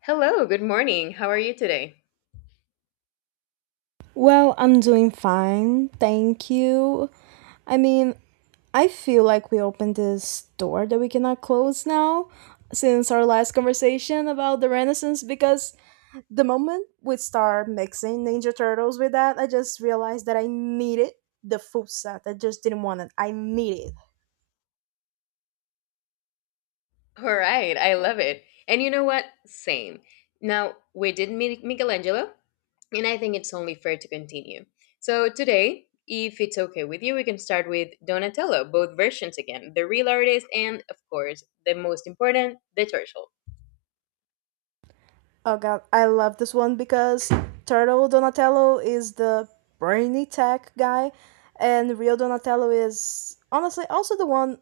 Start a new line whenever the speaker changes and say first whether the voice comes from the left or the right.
left: Hello, good morning. How are you today?
right: Well, I'm doing fine, thank you. I mean, I feel like we opened this door that we cannot close now since our last conversation about the Renaissance because the moment we start mixing Ninja Turtles with that, I just realized that I needed the full set. I just didn't want it. I need it.
left: All right, I love it. And you know what? Same. Now, we did Michelangelo, and I think it's only fair to continue. So, today, if it's okay with you, we can start with Donatello, both versions again, the real artist, and of course, the most important, the turtle.
right: Oh god, I love this one because Turtle Donatello is the brainy tech guy and Rio Donatello is honestly also the one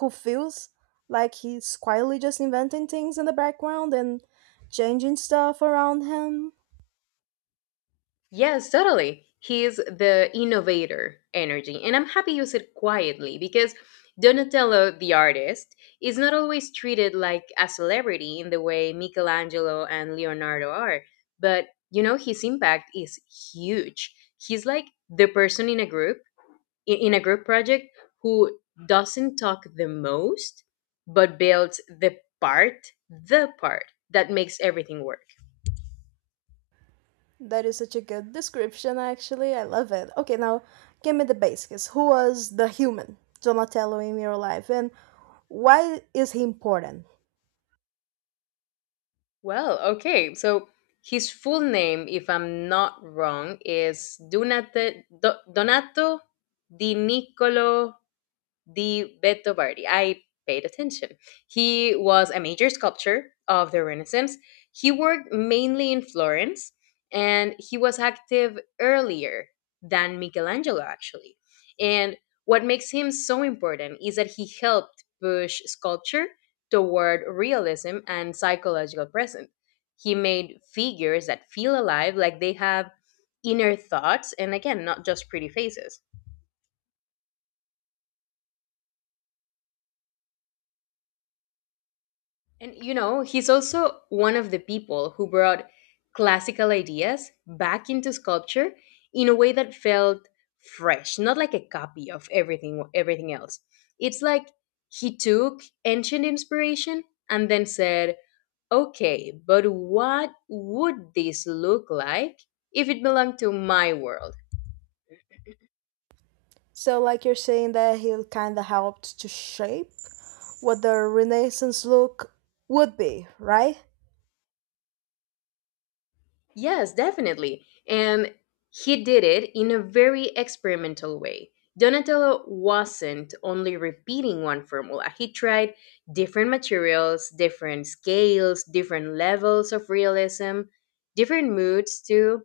right: who feels like he's quietly just inventing things in the background and changing stuff around him.
left: Yes, totally. He's the innovator energy. And I'm happy you said quietly because Donatello, the artist, is not always treated like a celebrity in the way Michelangelo and Leonardo are. But, you know, his impact is huge. He's like the person in a group, in a group project, who doesn't talk the most, but builds the part that makes everything work.
right: That is such a good description, actually. I love it. Okay, now give me the basics. Who was the human Donatello in your life, and why is he important?
left: Well, okay. So his full name, if I'm not wrong, is Donato Di Niccolo the Beto Bardi. I paid attention. He was a major sculptor of the Renaissance. He worked mainly in Florence, and he was active earlier than Michelangelo, actually. And what makes him so important is that he helped push sculpture toward realism and psychological presence. He made figures that feel alive, like they have inner thoughts, and again, not just pretty faces. And you know, he's also one of the people who brought classical ideas back into sculpture in a way that felt fresh, not like a copy of everything else. It's like he took ancient inspiration and then said, "Okay, but what would this look like if it belonged to my world?"
right: So, like you're saying that he kind of helped to shape what the Renaissance look would be, right?
left: Yes, definitely. And he did it in a very experimental way. Donatello wasn't only repeating one formula, he tried different materials, different scales, different levels of realism, different moods too.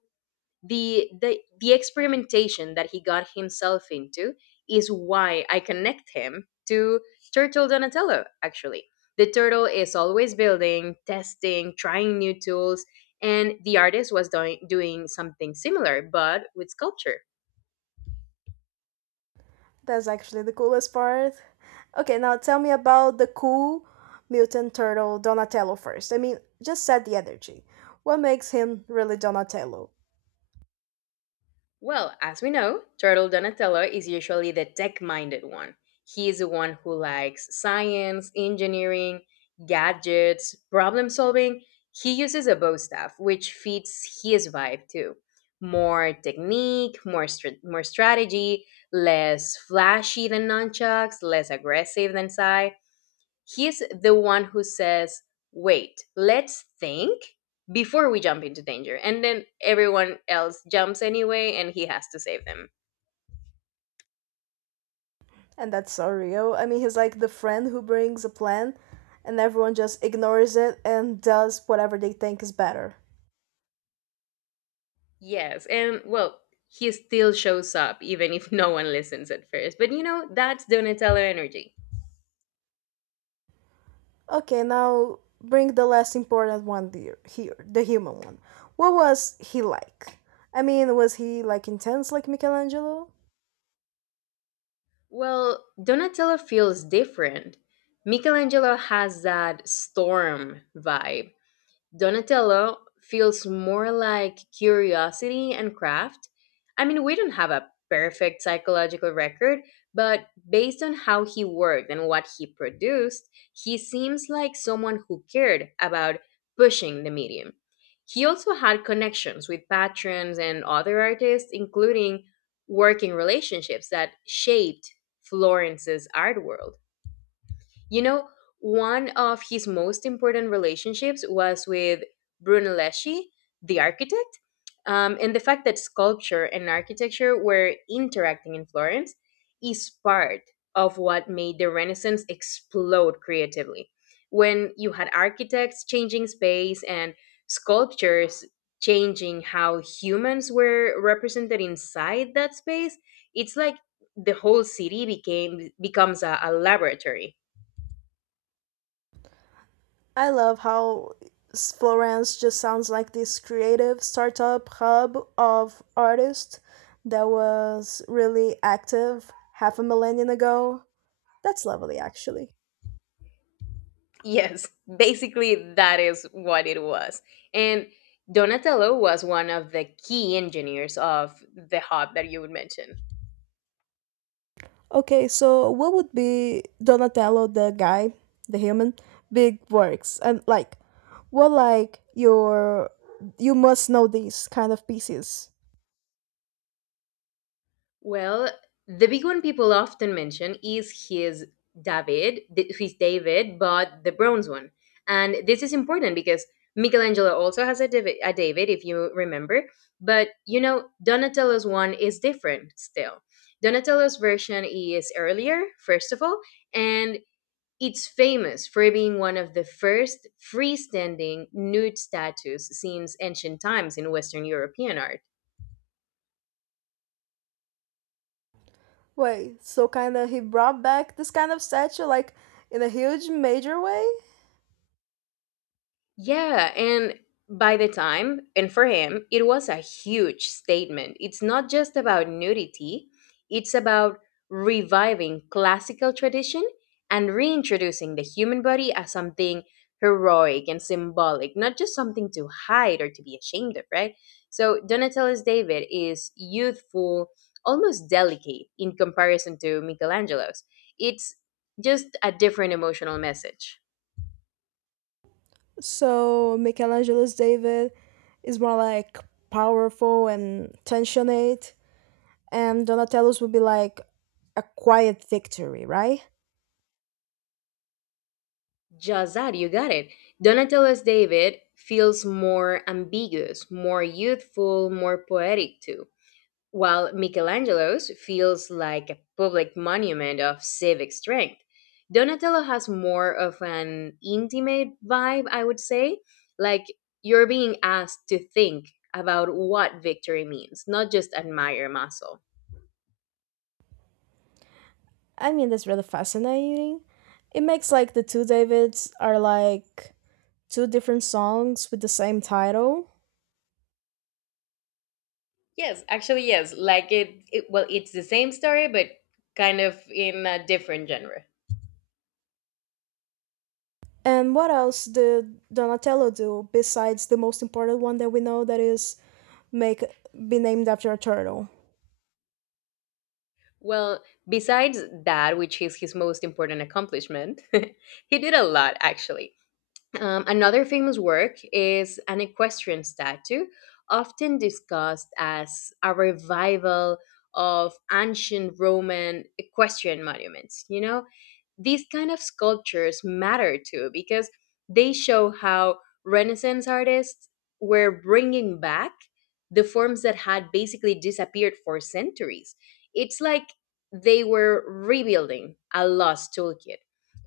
left: The experimentation that he got himself into is why I connect him to Turtle Donatello, actually. The turtle is always building, testing, trying new tools, and the artist was doing something similar but with sculpture.
right: That's actually the coolest part. Okay, now tell me about the cool mutant turtle Donatello first. I mean, just set the energy. What makes him really Donatello?
left: Well, as we know, Turtle Donatello is usually the tech minded one. He is the one who likes science, engineering, gadgets, problem solving. He uses a bow staff, which fits his vibe too. More technique, more, more strategy, less flashy than nunchucks, less aggressive than Psy. He's the one who says, wait, let's think before we jump into danger. And then everyone else jumps anyway and he has to save them.
right: And that's so real. I mean, he's like the friend who brings a plan and everyone just ignores it and does whatever they think is better.
left: Yes. And well, he still shows up even if no one listens at first. But you know, that's Donatello energy.
right: Okay, now bring the less important one here, here the human one. What was he like? I mean, was he like intense like Michelangelo?
left: Well, Donatello feels different. Michelangelo has that storm vibe. Donatello feels more like curiosity and craft. I mean, we don't have a perfect psychological record, but based on how he worked and what he produced, he seems like someone who cared about pushing the medium. He also had connections with patrons and other artists, including working relationships that shaped Florence's art world. You know, one of his most important relationships was with Brunelleschi, the architect, and the fact that sculpture and architecture were interacting in Florence is part of what made the Renaissance explode creatively. When you had architects changing space and sculptures changing how humans were represented inside that space, it's like the whole city became becomes a laboratory.
right: I love how Florence just sounds like this creative startup hub of artists that was really active half a millennium ago. That's lovely, actually.
left: Yes, basically that is what it was. And Donatello was one of the key engineers of the hub that you would mention.
right: Okay, so what would be Donatello, the guy, the human, big works? And like, what like your, you must know these kind of pieces.
left: Well, the big one people often mention is his David, his David, but the bronze one. And this is important because Michelangelo also has a David if you remember, but you know Donatello's one is different still. Donatello's version is earlier, first of all, and it's famous for being one of the first freestanding nude statues since ancient times in Western European art.
right: Wait, so kind of he brought back this kind of statue like in a huge major way?
left: Yeah, and by the time, and for him, it was a huge statement. It's not just about nudity, it's about reviving classical tradition and reintroducing the human body as something heroic and symbolic, not just something to hide or to be ashamed of, right? So Donatello's David is youthful, almost delicate in comparison to Michelangelo's. It's just a different emotional message.
right: So Michelangelo's David is more like powerful and tensionate, and Donatello's would be like a quiet victory, right?
left: Just that, you got it. Donatello's David feels more ambiguous, more youthful, more poetic too, while Michelangelo's feels like a public monument of civic strength. Donatello has more of an intimate vibe, I would say, like you're being asked to think about what victory means, not just admire muscle.
right: I mean, that's really fascinating. It makes like the two Davids are like two different songs with the same title.
left: Yes, actually, yes. Like it well, it's the same story, but kind of in a different genre.
right: And what else did Donatello do besides the most important one that we know that is make be named after a turtle?
left: Well, besides that, which is his most important accomplishment, he did a lot actually. Another famous work is an equestrian statue, often discussed as a revival of ancient Roman equestrian monuments. You know, these kind of sculptures matter too because they show how Renaissance artists were bringing back the forms that had basically disappeared for centuries. It's like they were rebuilding a lost toolkit.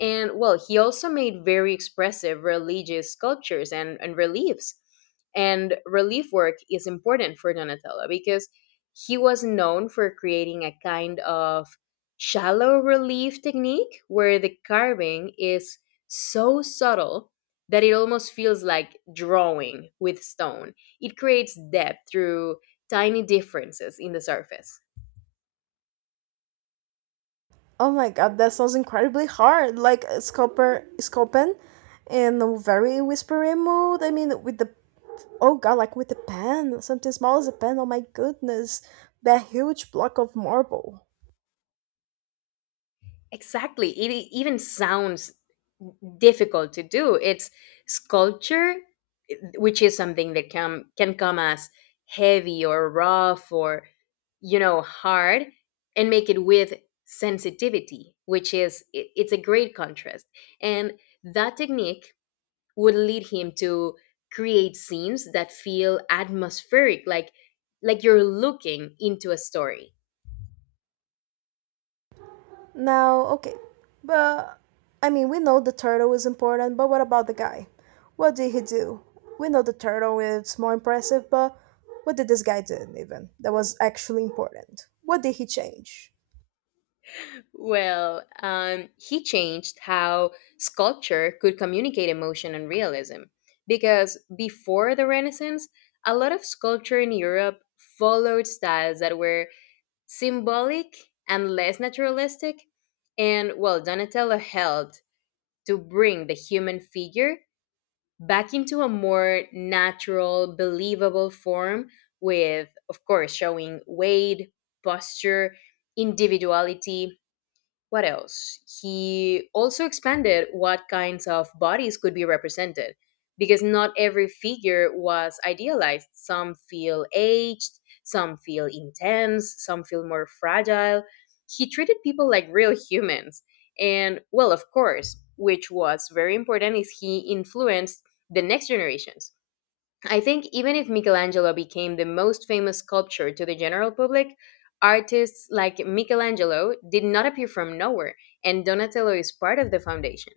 left: And well, he also made very expressive religious sculptures and reliefs. And relief work is important for Donatello because he was known for creating a kind of shallow relief technique where the carving is so subtle that it almost feels like drawing with stone. It creates depth through tiny differences in the surface.
right: Oh my god, that sounds incredibly hard. Like a sculper, sculpin in a very whispery mood. I mean, with the oh god, like with a pen, something small as a pen. Oh my goodness, that huge block of marble.
left: Exactly. It even sounds difficult to do. It's sculpture, which is something that can come as heavy or rough or hard, and make it with sensitivity, it's a great contrast. And that technique would lead him to create scenes that feel atmospheric, like you're looking into a story.
right: Now, okay, but I mean, we know the turtle is important, but what about the guy? What did he do? We know the turtle is more impressive, but what did this guy do even that was actually important? What did he change?
left: Well, he changed how sculpture could communicate emotion and realism. Because before the Renaissance, a lot of sculpture in Europe followed styles that were symbolic and less naturalistic. And, well, Donatello helped to bring the human figure back into a more natural, believable form, with, of course, showing weight, posture, individuality. What else? He also expanded what kinds of bodies could be represented because not every figure was idealized. Some feel aged, some feel intense, some feel more fragile. He treated people like real humans. And, well, of course, which was very important, is he influenced the next generations. I think even if Michelangelo became the most famous sculptor to the general public, artists like Michelangelo did not appear from nowhere, and Donatello is part of the foundation.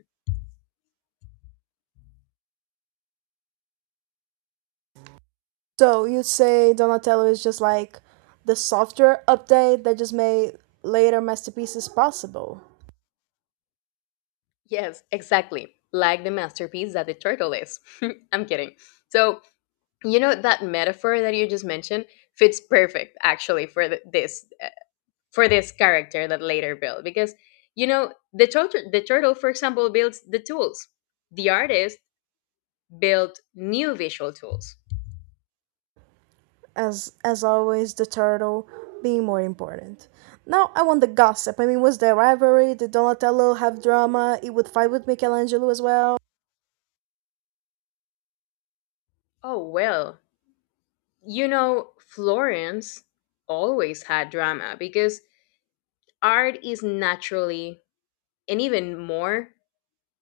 right: So you say Donatello is just like the software update that just made later masterpieces possible.
left: Yes, exactly. Like the masterpiece that the turtle is. I'm kidding. So, you know that metaphor that you just mentioned fits perfect actually for th- this for this character that later built because you know the turtle for example builds the tools. The artist built new visual tools.
right: As always, the turtle being more important. Now I want the gossip. I mean, was there rivalry? Did Donatello have drama? He would fight with Michelangelo as well.
left: Oh, well, you know, Florence always had drama because art is naturally, and even more,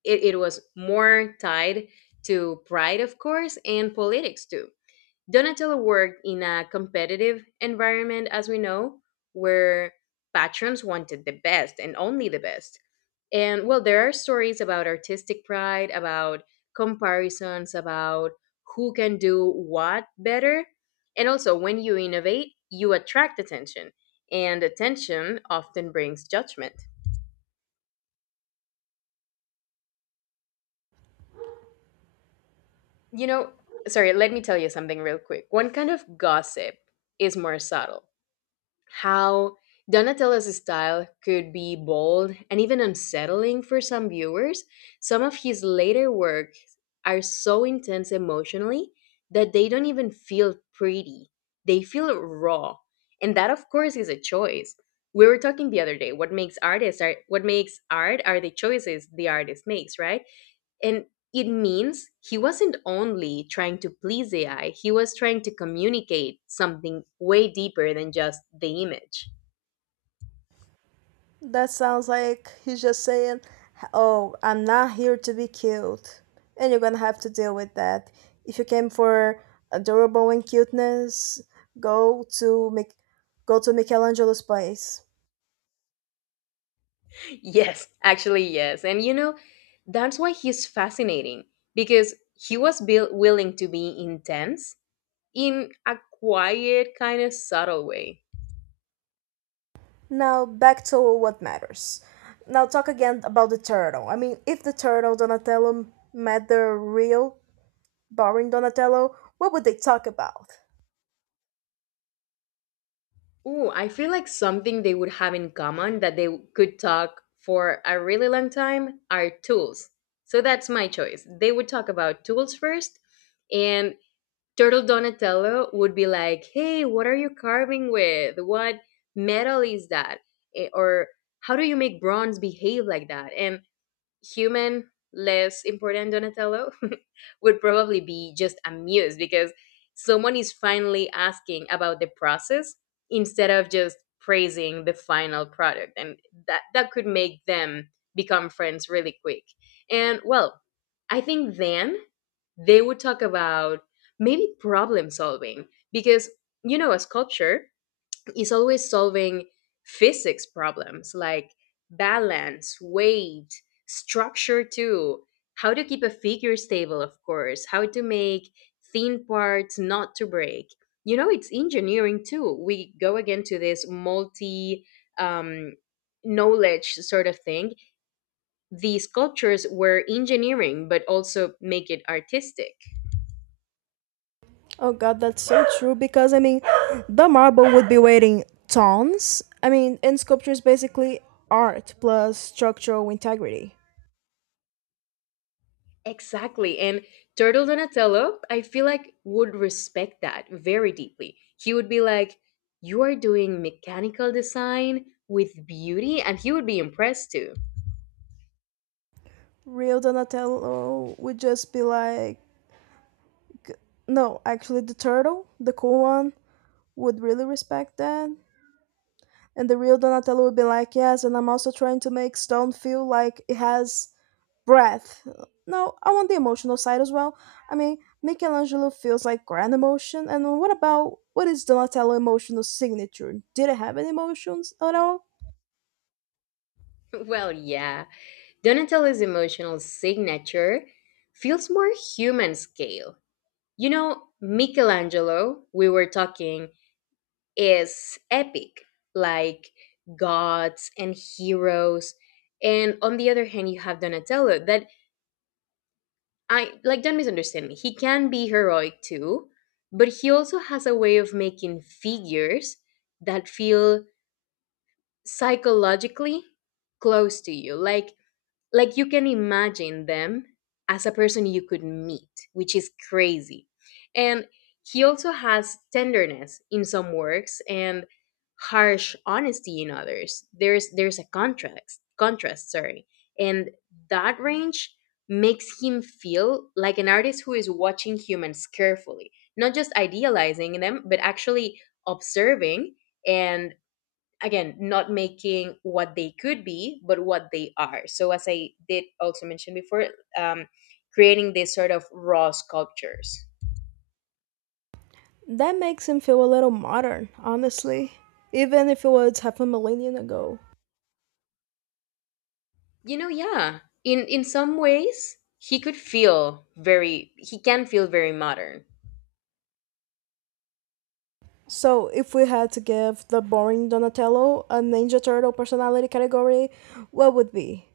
left: it was more tied to pride, of course, and politics too. Donatello worked in a competitive environment, as we know, where patrons wanted the best and only the best. And well, there are stories about artistic pride, about comparisons, about who can do what better. And also, when you innovate, you attract attention, and attention often brings judgment. You know, Sorry, let me tell you something real quick. One kind of gossip is more subtle, how Donatello's style could be bold and even unsettling for some viewers. Some of his later works are so intense emotionally that they don't even feel pretty. They feel raw. And that of course is a choice. We were talking the other day, what makes artists are what makes art are the choices the artist makes, right? And it means he wasn't only trying to please AI, he was trying to communicate something way deeper than just the image.
right: That sounds like he's just saying, oh, I'm not here to be cute, and you're gonna have to deal with that. If you came for adorable and cuteness, go to Mich- go to Michelangelo's place.
left: Yes, actually, yes. And you know, that's why he's fascinating because he was built willing to be intense in a quiet, kind of subtle way.
right: Now back to what matters. Now talk again about the turtle. I mean, if the turtle Donatello met the real, boring Donatello, what would they talk about?
left: Ooh, I feel like something they would have in common that they could talk for a really long time are tools. So that's my choice. They would talk about tools first, and Turtle Donatello would be like, "Hey, what are you carving with? What metal is that? Or how do you make bronze behave like that?" And human less important Donatello would probably be just amused because someone is finally asking about the process instead of just praising the final product. And that could make them become friends really quick. And well, I think then they would talk about maybe problem solving because you know a sculpture is always solving physics problems like balance, weight, structure too, how to keep a figure stable, of course, how to make thin parts not to break. You know, it's engineering too. We go again to this multi um, knowledge sort of thing. The sculptures were engineering, but also make it artistic.
right: Oh god, that's so true because I mean, the marble would be weighing tons. I mean, and sculpture is basically art plus structural integrity.
left: Exactly. And Turtle Donatello, I feel like would respect that very deeply. He would be like, "You are doing mechanical design with beauty," and he would be impressed too.
right: Real Donatello would just be like, no, actually, the turtle, the cool one, would really respect that. And the real Donatello would be like, yes, and I'm also trying to make stone feel like it has breath. No, I want the emotional side as well. I mean, Michelangelo feels like grand emotion, and what about what is Donatello' emotional signature? Did it have any emotions at all?
left: Well, yeah. Donatello's emotional signature feels more human scale. You know, Michelangelo, we were talking, is epic, like gods and heroes. And on the other hand, you have Donatello that I don't misunderstand me. He can be heroic too, but he also has a way of making figures that feel psychologically close to you. Like you can imagine them as a person you could meet, which is crazy. And he also has tenderness in some works and harsh honesty in others. There's a contrast, sorry. And that range makes him feel like an artist who is watching humans carefully, not just idealizing them, but actually observing and again not making what they could be but what they are. So as I did also mention before, um, creating this sort of raw sculptures,
right: That makes him feel a little modern, honestly, even if it was half a millennium ago.
left: you know. Yeah, in some ways he could feel very he can feel very modern.
right: So, if we had to give the boring Donatello a Ninja Turtle personality category, what would be?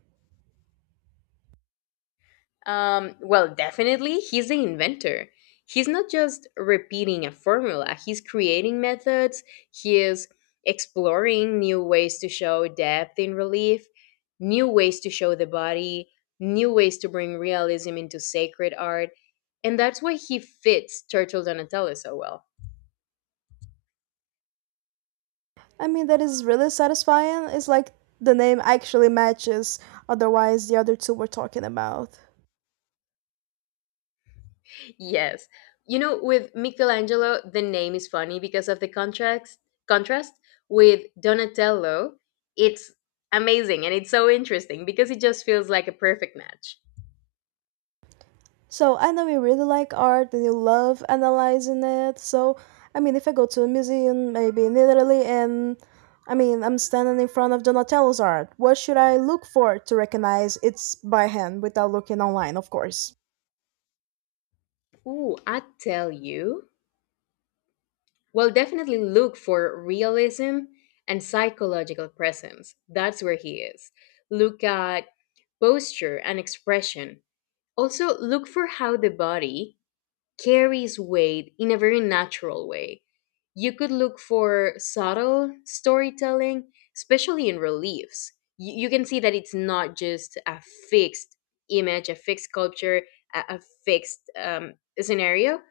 left: Well, definitely, he's the inventor. He's not just repeating a formula, he's creating methods, he is exploring new ways to show depth in relief, new ways to show the body, new ways to bring realism into sacred art, and that's why he fits Turtle Donatello so well.
right: I mean, that is really satisfying. It's like the name actually matches, otherwise, the other two we're talking about.
left: Yes. You know, with Michelangelo, the name is funny because of the contrast with Donatello. It's amazing and it's so interesting because it just feels like a perfect match.
right: So I know you really like art and you love analyzing it. So I mean, if I go to a museum, maybe in Italy, and I mean, I'm standing in front of Donatello's art, what should I look for to recognize it's by hand without looking online, of course?
left: Ooh, I tell you. Well, definitely look for realism and psychological presence. That's where he is. Look at posture and expression. Also, look for how the body carries weight in a very natural way. You could look for subtle storytelling, especially in reliefs. You can see that it's not just a fixed image, a fixed culture, a fixed scenario.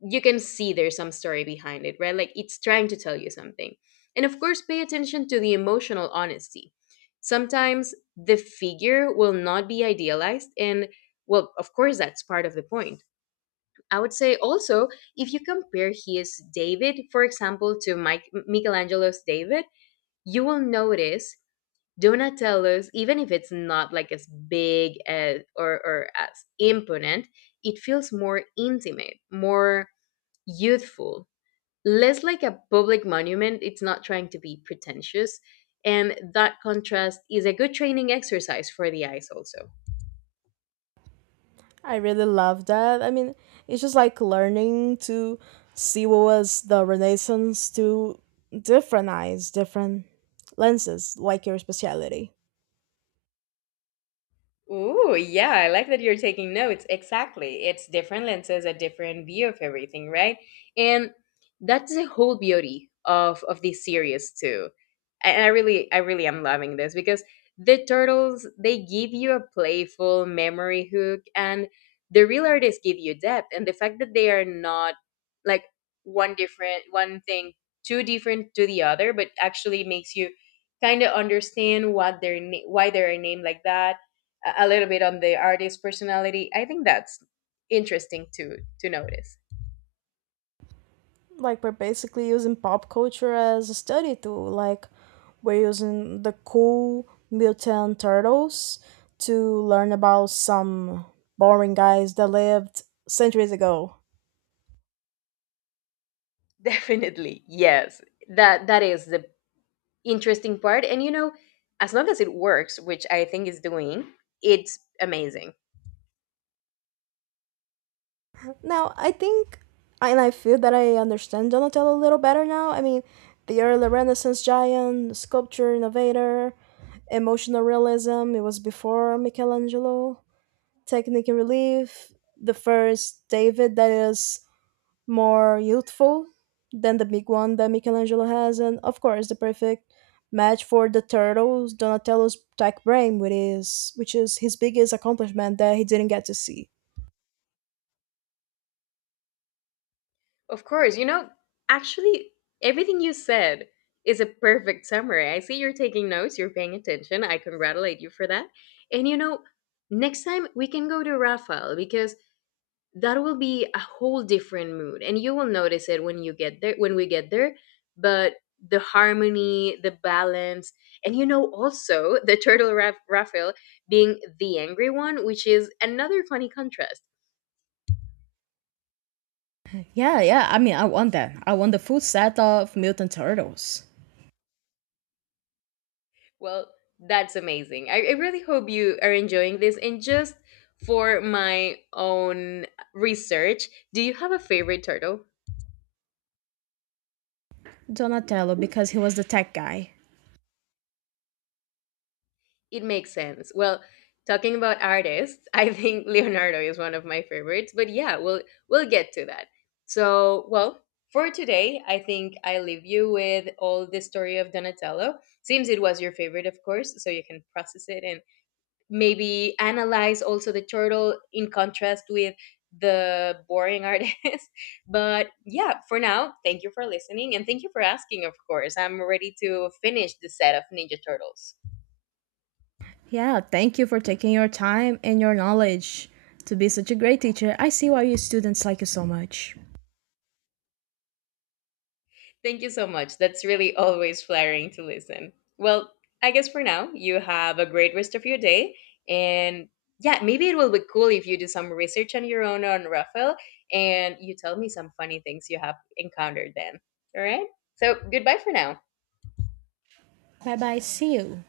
left: You can see there's some story behind it, right? Like it's trying to tell you something. And of course, pay attention to the emotional honesty. Sometimes the figure will not be idealized, and well, of course, that's part of the point. I would say also, if you compare his David, for example, to Michelangelo's David, you will notice Donatello's, even if it's not like as big as, or as imponent, it feels more intimate, more youthful, less like a public monument. It's not trying to be pretentious. And that contrast is a good training exercise for the eyes, also.
right: I really love that. I mean, it's just like learning to see what was the Renaissance to different eyes, different lenses, like your speciality.
left: Ooh, yeah, I like that you're taking notes. Exactly. It's different lenses, a different view of everything, right? And that's the whole beauty of this series too. And I really am loving this because the turtles they give you a playful memory hook and the real artists give you depth, and the fact that they are not like one thing too different to the other but actually makes you kind of understand what their why they're named like that, a little bit on the artist's personality. I think that's interesting to notice.
right: Like we're basically using pop culture as a study tool. Like we're using the cool mutant turtles to learn about some boring guys that lived centuries ago.
left: Definitely yes, that is the interesting part, and you know, as long as it works, which I think is doing, it's amazing.
right: Now, I think, and I feel that I understand Donatello a little better now. I mean, the early Renaissance giant, sculpture innovator, emotional realism, it was before Michelangelo, technique and relief, the first David that is more youthful than the big one that Michelangelo has, and of course, the perfect match for the turtles donatello's tech brain which is his biggest accomplishment that he didn't get to see.
left: Of course, you know, actually everything you said is a perfect summary. I see you're taking notes, you're paying attention. I congratulate you for that. And you know, next time we can go to Rafael, because that will be a whole different mood and you will notice it when you get there when we get there. But the harmony, the balance, and you know also the turtle Raphael being the angry one, which is another funny contrast.
right: Yeah, yeah. I mean, I want that. I want the full set of mutant turtles.
left: Well, that's amazing. I really hope you are enjoying this, and just for my own research, do you have a favorite turtle?
right: Donatello, because he was the tech guy.
left: It makes sense. Well, talking about artists, I think Leonardo is one of my favorites, but yeah, we'll get to that. So, well, for today, I think I leave you with all the story of Donatello. Seems it was your favorite, of course, so you can process it and maybe analyze also the turtle in contrast with the boring artist. But yeah, for now, thank you for listening and thank you for asking, of course. I'm ready to finish the set of Ninja Turtles.
right: Yeah, thank you for taking your time and your knowledge to be such a great teacher. I see why your students like you so much.
left: Thank you so much. That's really always flattering to listen. Well, I guess for now, you have a great rest of your day. And yeah, maybe it will be cool if you do some research on your own on Rafael and you tell me some funny things you have encountered then. All right. So goodbye for now.
right: Bye bye. See you.